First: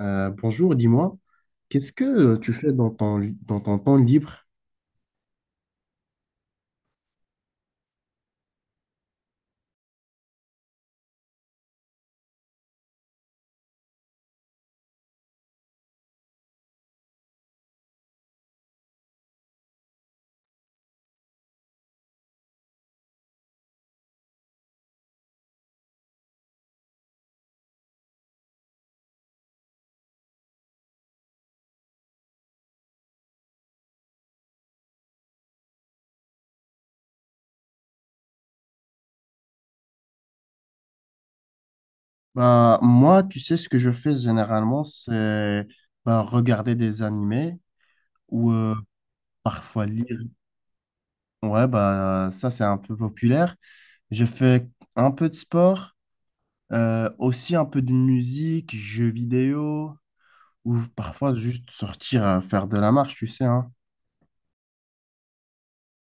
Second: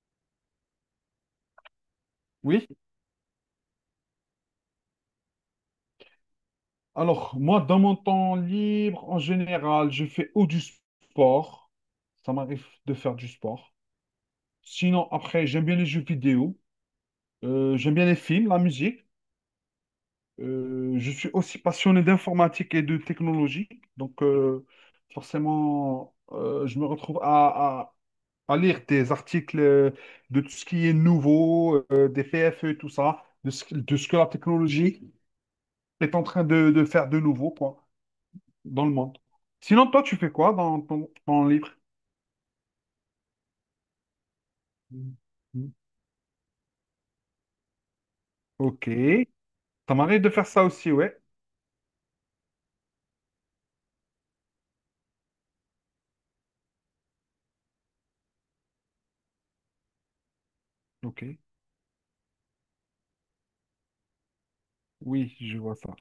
Bonjour, dis-moi, qu'est-ce que tu Oui, fais dans dans ton temps libre? alors moi, dans mon temps libre, en général, je fais ou du sport. Ça m'arrive de faire du sport. Sinon, après, j'aime bien les jeux vidéo. J'aime bien les films, la musique. Je suis aussi passionné d'informatique et de technologie. Donc, forcément, je me retrouve à lire des articles de tout ce qui est nouveau, des PFE, tout ça, de ce que la technologie est en train de faire de nouveau, quoi. Dans le monde. Sinon, toi, tu fais quoi dans ton temps libre? Bah, moi, tu sais, ce que je fais généralement, Mm. c'est Mm. bah, regarder des animés ou Ok. parfois Ça lire. m'arrive de faire ça aussi, ouais. Ouais, bah, ça, c'est un peu populaire. Je fais un peu de sport, aussi un peu de musique, jeux vidéo, ou Ok. parfois juste sortir faire de la marche, tu sais, hein. Oui, je vois ça.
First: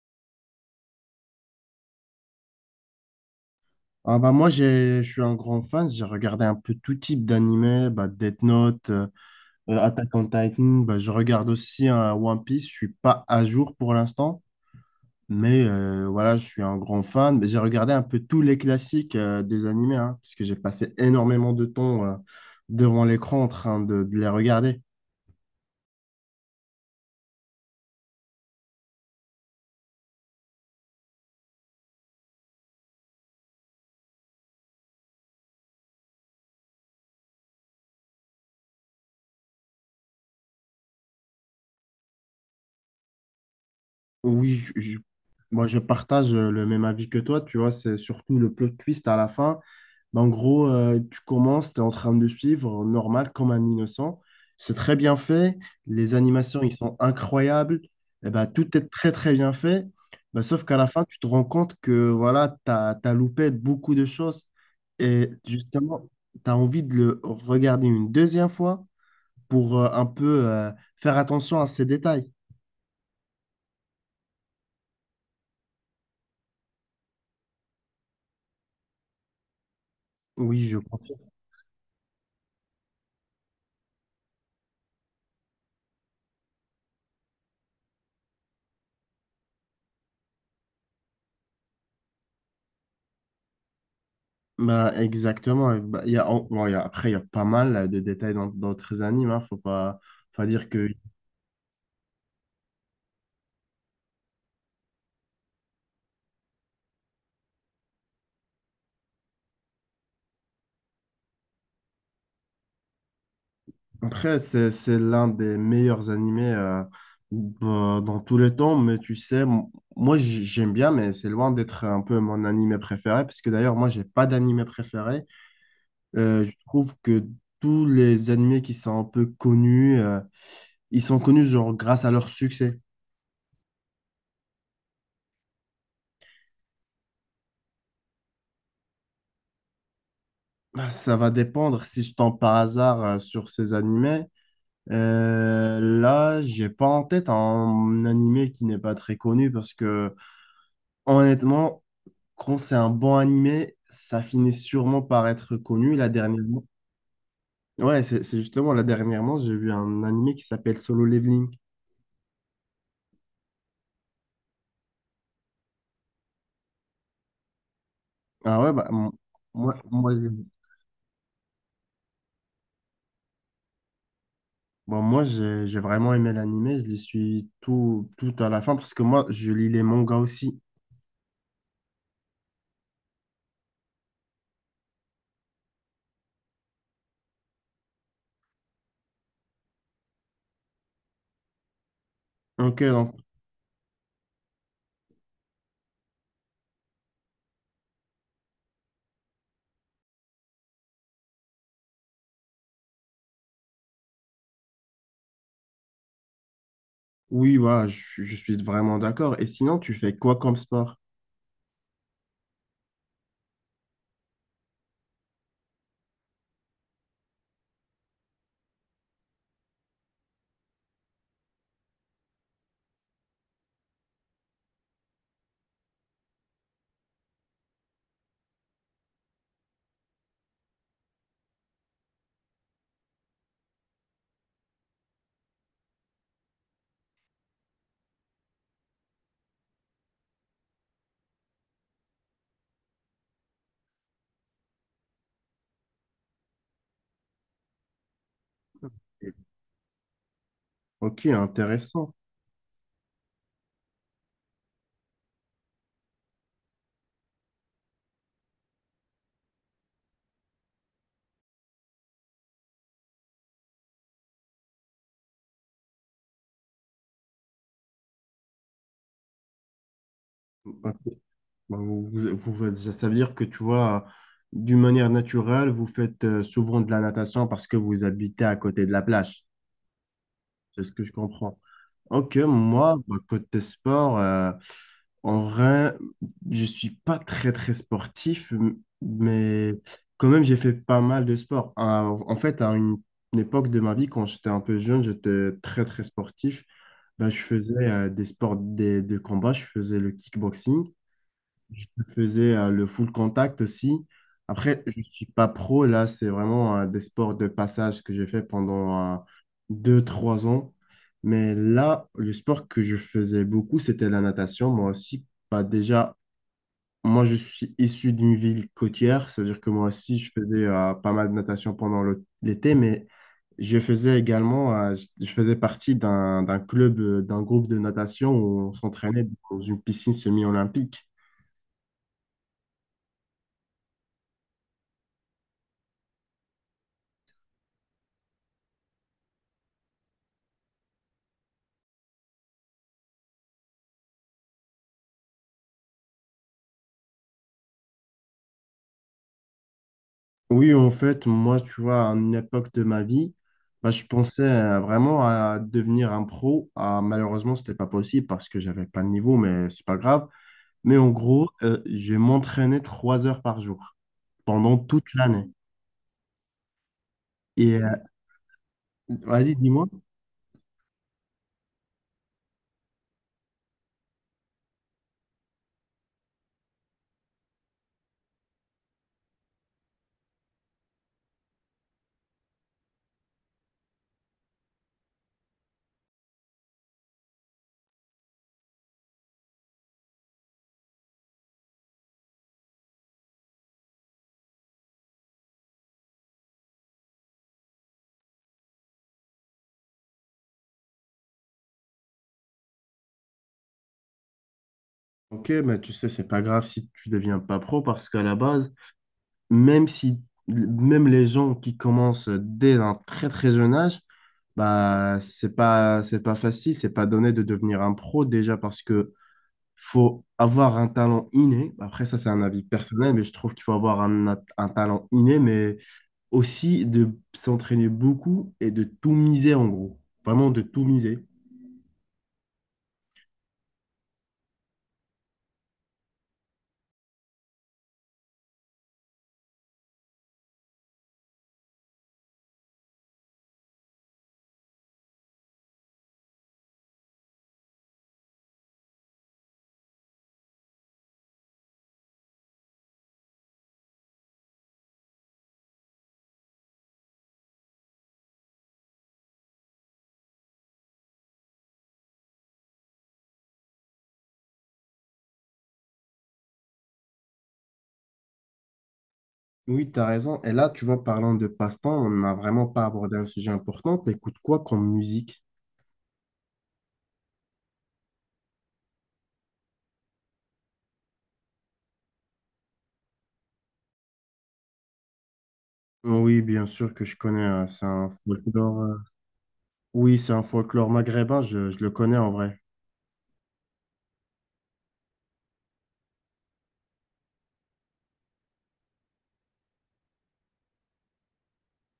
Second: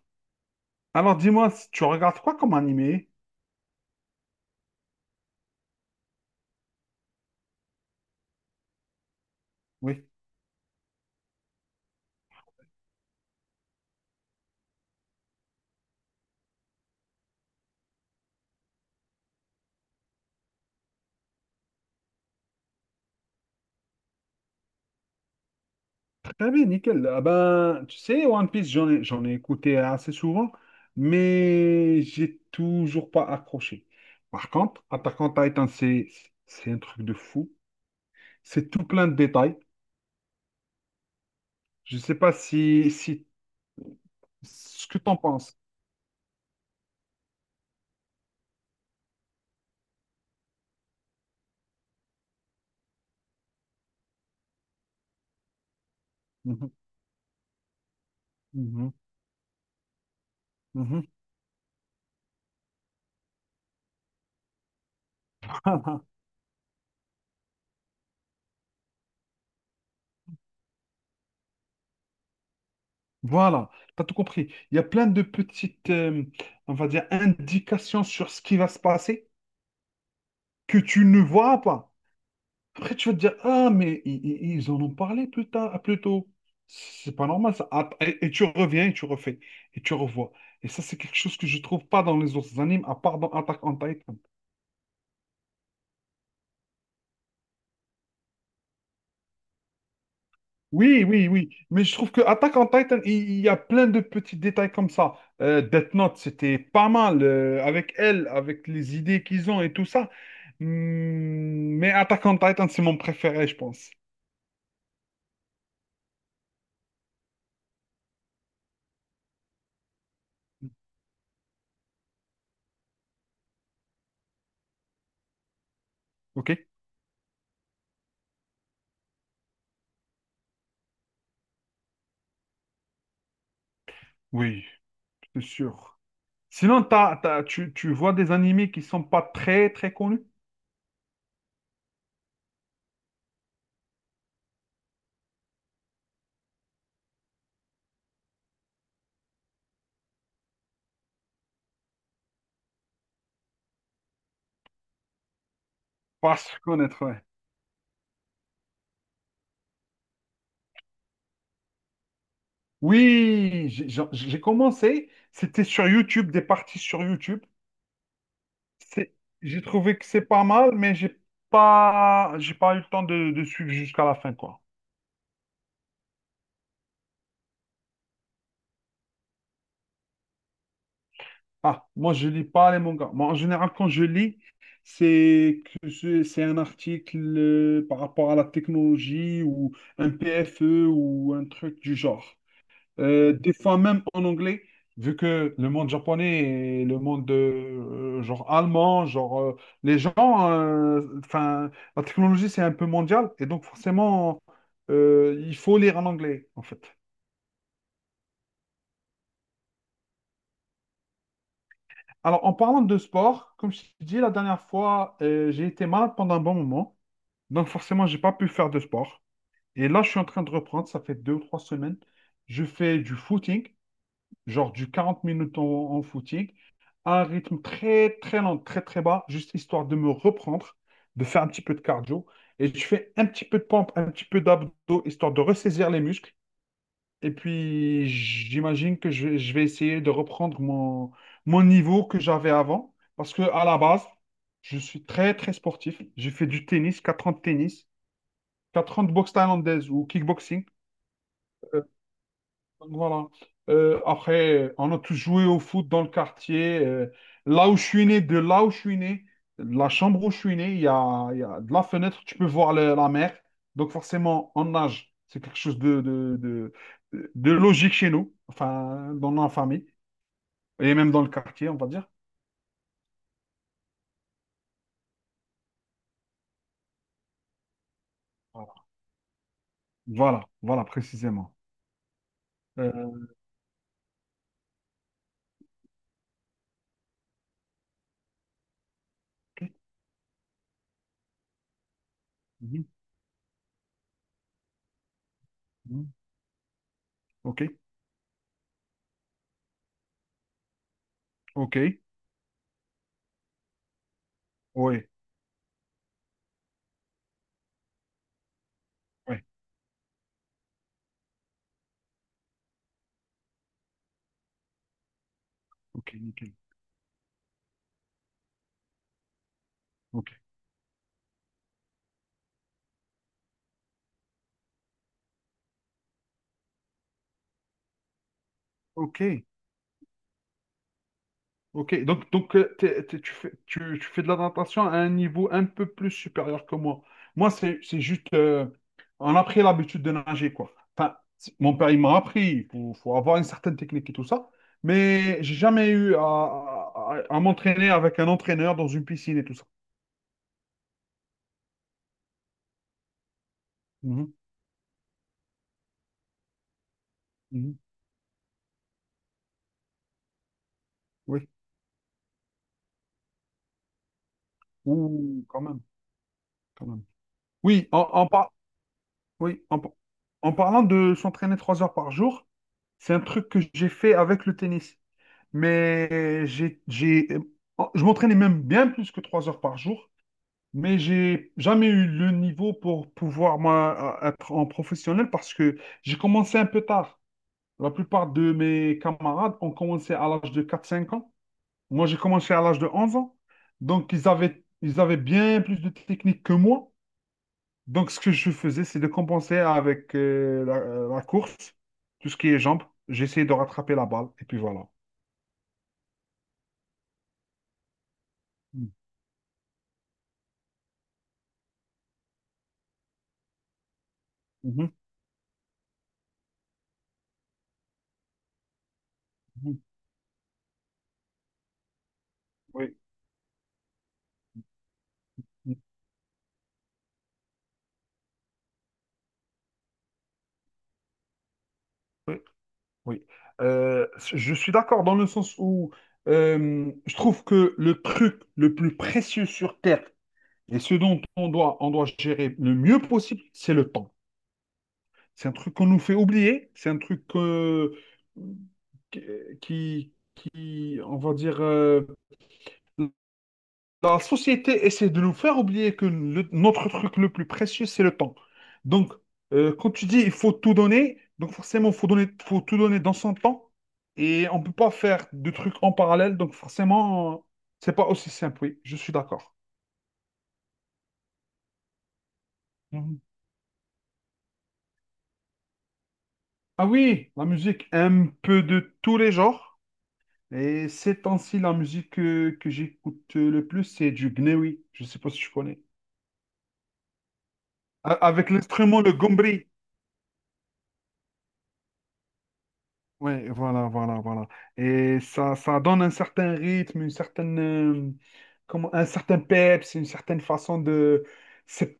Alors, dis-moi, si tu regardes quoi comme animé? Ah, bah, je suis un grand fan, j'ai regardé un peu tout type d'animés, bah, Death Note. Oui. Attack on Titan, bah, je regarde aussi un One Piece. Je suis pas à jour pour l'instant, mais voilà, je suis un grand fan. Mais j'ai regardé un peu tous les classiques des animés, hein, parce que j'ai passé énormément de temps devant l'écran en train de les regarder. Très bien, nickel. Ah ben, tu sais, One Piece, j'en ai écouté assez souvent, mais j'ai toujours pas accroché. Par contre, Attack on Titan, c'est un truc de fou. C'est tout plein de détails. Je sais pas si, si, Oui, ce que t'en penses. moi je partage le même avis que toi, tu vois, c'est surtout le plot twist à la fin. Ben, en gros, tu commences, tu es en train de suivre, normal, comme un innocent. C'est très bien fait, les animations, ils Mhm, sont incroyables, et ben, tout est mhm, très très bien fait. Ben, sauf qu'à la fin, mhm. tu te rends compte que voilà, tu as loupé beaucoup de choses, et justement, tu as envie de le regarder une deuxième fois pour un peu faire attention à ces détails. Voilà, t'as tout compris. Il y a plein de petites, on va dire, indications sur ce qui va se passer Oui, je que tu comprends. ne vois pas. Après, tu vas te dire, ah, mais ils en ont parlé plus tard, plus tôt. C'est pas normal, ça. Ah, et tu reviens et tu refais, et tu revois. Et ça, c'est quelque chose que je trouve pas dans les autres animes, à part dans Attack on Titan. Bah, exactement. Bah, il y a, en- bon, il y a- après, il y a pas mal de détails dans d'autres animes, hein. Faut pas dire que. Oui, oui, oui. Mais je trouve que Attack on Titan, il y a plein de petits détails comme ça. Death Note, c'était pas mal avec elle, avec les idées qu'ils ont et tout ça. Hmm, mais Attack on Titan, c'est mon préféré, je pense. Après, c'est l'un des meilleurs animés bah, dans tous les temps. Mais tu sais, moi, j'aime bien, mais c'est loin d'être un peu mon animé préféré. Parce que d'ailleurs, moi, j'ai pas d'animé préféré. Je OK? trouve que tous les animés qui sont un peu connus, ils sont connus genre grâce à leur succès. Oui, c'est sûr. Sinon, tu vois des animés qui sont pas très, très connus? Bah, ça va dépendre si je tombe par hasard sur ces animés. Là, j'ai pas en tête un animé qui n'est pas très connu parce que honnêtement, quand c'est un bon animé, ça finit sûrement par être connu. Là Pas se dernièrement, connaître, ouais. ouais, c'est justement là dernièrement, j'ai vu un animé qui s'appelle Solo Leveling. Oui, j'ai commencé. C'était sur YouTube, des parties sur YouTube. Ah ouais, C'est- J'ai moi, trouvé que moi, c'est j'ai- pas mal, mais j'ai pas eu le temps de suivre jusqu'à la fin, quoi. bon, moi j'ai vraiment aimé l'animé. Je les suis tout tout à la fin parce que moi, je lis les mangas aussi. Ah, moi, je lis pas les mangas. Moi, en général, quand je lis, c'est que c'est un article par rapport à la technologie ou un PFE ou un truc du genre. Ok, donc Des fois même en anglais, vu que le monde japonais et le monde genre allemand, genre les gens, enfin, la technologie c'est un peu mondial et donc forcément il faut lire en anglais en fait. oui, voilà, je suis vraiment d'accord. Et sinon, tu fais quoi comme sport? Alors en parlant de sport, comme je t'ai dit la dernière fois, j'ai été malade pendant un bon moment, donc forcément j'ai pas pu faire de sport. Et là je suis en train de reprendre, ça fait 2 ou 3 semaines, je fais du footing. Genre du 40 minutes en footing, à un rythme très, très lent, très, très bas, juste histoire de me reprendre, de faire un petit peu de cardio. Et je fais un petit peu de pompe, un petit peu d'abdos, histoire de ressaisir les muscles. Et puis, j'imagine que je vais essayer de reprendre mon, niveau que j'avais avant. Parce que à la base, je suis très, très sportif. J'ai fait du tennis, 4 ans de tennis, 4 ans de boxe thaïlandaise ou kickboxing. Ok, intéressant. Voilà. Après, on a tous joué au foot dans le quartier. Là où je suis né, de là où je suis né, de la chambre où je suis né, il y a de la fenêtre, tu peux voir la mer. Donc forcément, on nage. C'est quelque chose de logique chez nous, enfin, dans la famille, et même dans le quartier, on Bah, va dire. Ça ça veut dire que tu vois, d'une manière naturelle, vous faites souvent de la natation parce que vous habitez à Voilà, côté de la plage. voilà, C'est voilà, ce que je précisément. comprends. Ok, moi, bah, Euh, côté sport, en vrai, je suis pas très très sportif, mais ok, quand même, j'ai fait pas mal de sport. En fait, mhm, une époque de ma vie, quand j'étais un peu jeune, j'étais très très mhm, sportif. Bah, je ok, faisais de combat, je faisais le kickboxing. ok, Je faisais le full contact aussi. Après, je ne ouais, suis pas pro, là, c'est vraiment des sports de passage que j'ai fait pendant ouais, deux, trois ans. Mais là, le sport que je faisais beaucoup, c'était la natation. Moi aussi, pas ok, déjà, nickel, moi, je suis issu d'une ville côtière, c'est-à-dire que moi aussi, ok, je faisais pas mal de natation pendant l'été, mais je faisais également, euh, je faisais partie d'un club, d'un groupe de natation où on ok. s'entraînait dans une piscine semi-olympique. Ok, donc, tu fais de la natation à un niveau un peu plus supérieur que moi. Moi, c'est juste, on a pris l'habitude de nager, quoi. Enfin, mon père, il m'a appris, il faut avoir une certaine technique et tout ça, mais j'ai jamais eu à m'entraîner avec un entraîneur dans une piscine et tout ça. Oui, en fait, moi, tu vois, à une époque de ma vie, bah, je Mhm, pensais vraiment à devenir un pro. Ah, malheureusement, ce n'était mhm, pas possible parce que j'avais pas le niveau, mais c'est pas grave. Mais en oui, gros, je m'entraînais trois heures par jour pendant toute l'année. Ouh, quand même, quand même. Et Oui, vas-y, oui, dis-moi. En parlant de s'entraîner 3 heures par jour, c'est un truc que j'ai fait avec le tennis. Mais je m'entraînais même bien plus que 3 heures par jour, mais j'ai jamais eu le niveau pour pouvoir moi, être en professionnel parce que j'ai commencé un peu tard. La plupart de mes camarades ont commencé à l'âge de 4 5 ans. Moi, j'ai commencé à l'âge de 11 ans. Donc, ils avaient bien plus de technique que moi. Donc, ce que je faisais, c'est de compenser avec la course, tout ce qui est jambes. J'essayais de rattraper la balle, et puis voilà. Ok, mais tu sais, c'est pas grave si tu deviens pas pro parce qu'à la base, même si même les gens qui commencent dès un très très jeune âge, Mhm. bah c'est pas facile, c'est pas donné de devenir un pro déjà parce que Mhm. faut avoir un talent inné. Après, ça, c'est un avis Oui. personnel, mais je trouve qu'il faut avoir un talent inné, mais aussi de s'entraîner beaucoup et de tout miser, en gros. Vraiment de tout miser. Oui, oui. Euh, je suis d'accord dans le sens où je trouve que le truc le plus précieux sur Terre et ce dont on doit gérer le mieux possible, c'est le temps. C'est un truc qu'on nous fait oublier, c'est un truc qui, on va dire, la société essaie de nous faire oublier que notre truc le plus précieux, c'est le temps. Donc, quand tu dis il faut tout donner, donc forcément, faut tout donner dans son temps. Et on ne peut pas faire de trucs en parallèle. Donc, forcément, c'est pas aussi simple. Oui, je suis d'accord. Oui, tu as raison. Et là, tu vois, parlant de passe-temps, on n'a vraiment pas abordé Mhm. un sujet important. T'écoutes quoi comme musique? Ah oui, la musique, un peu de tous les genres. Et ces temps-ci, la musique que, j'écoute le plus, c'est du gnewi. Je ne sais pas si tu connais. Oui, bien sûr que je connais, hein. C'est un Avec folklore. L'instrument, le gombri. Oui, c'est un folklore maghrébin. Je le connais en vrai. Ouais, voilà, voilà, voilà. Et ça donne un certain rythme, une certaine, comment, un certain peps, une certaine façon de. C'est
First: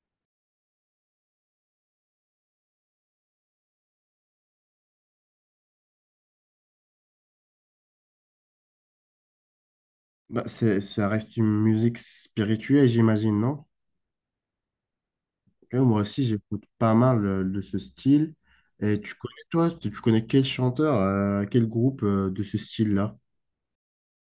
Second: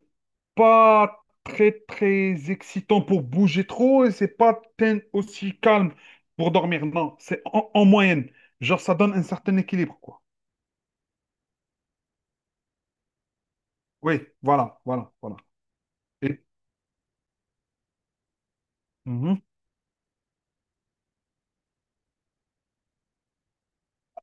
pas très, très excitant pour bouger trop et c'est pas aussi calme pour dormir. Non, c'est en moyenne. Genre, ça donne un certain équilibre, quoi. Bah, ça reste une musique spirituelle, j'imagine, non? Oui, voilà, voilà, voilà. Ouais, moi aussi, Et- j'écoute pas mal de ce style. Et tu connais, Mhm. toi, tu connais quel chanteur, quel groupe de ce style-là?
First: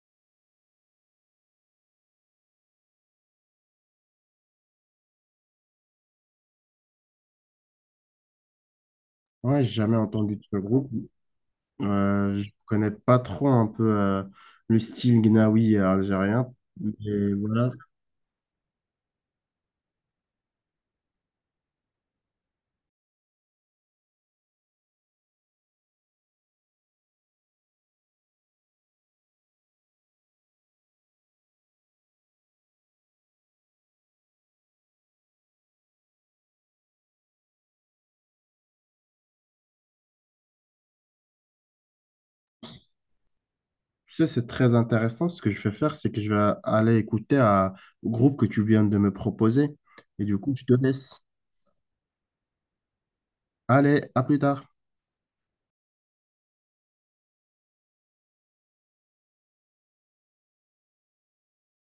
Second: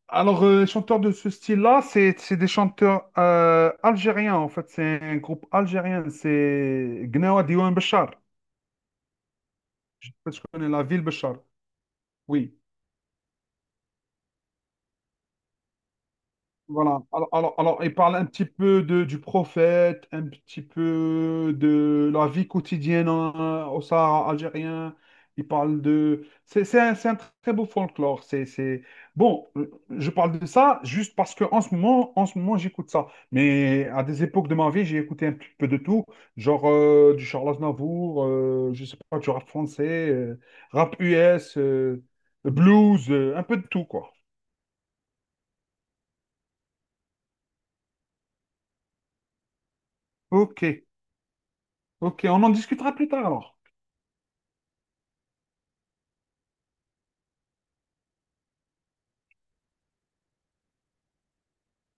Alors, les chanteurs de ce style-là, c'est des chanteurs algériens, en fait. C'est un groupe algérien. C'est Gnawa Diouane Béchar. Ouais, j'ai jamais Je sais pas entendu si de tu ce connais la groupe. ville Béchar. Je Oui, connais pas trop un peu le style gnawi algérien. voilà. Alors, Et alors, voilà. alors, il parle un petit peu du prophète, un petit peu de la vie quotidienne au Sahara algérien. C'est un très beau folklore. Bon, je parle de ça juste parce que en ce moment, j'écoute ça. Mais à des époques de ma vie, j'ai écouté un petit peu de tout, genre du Charles Aznavour, je sais pas, du rap français, rap US, blues, un peu de tout, quoi. Tu sais, c'est très intéressant. Ce que je vais faire, c'est que je vais aller au groupe que tu viens de me proposer. Et du coup, Ok, je te laisse. ok, on en discutera plus tard alors. Allez, à plus tard.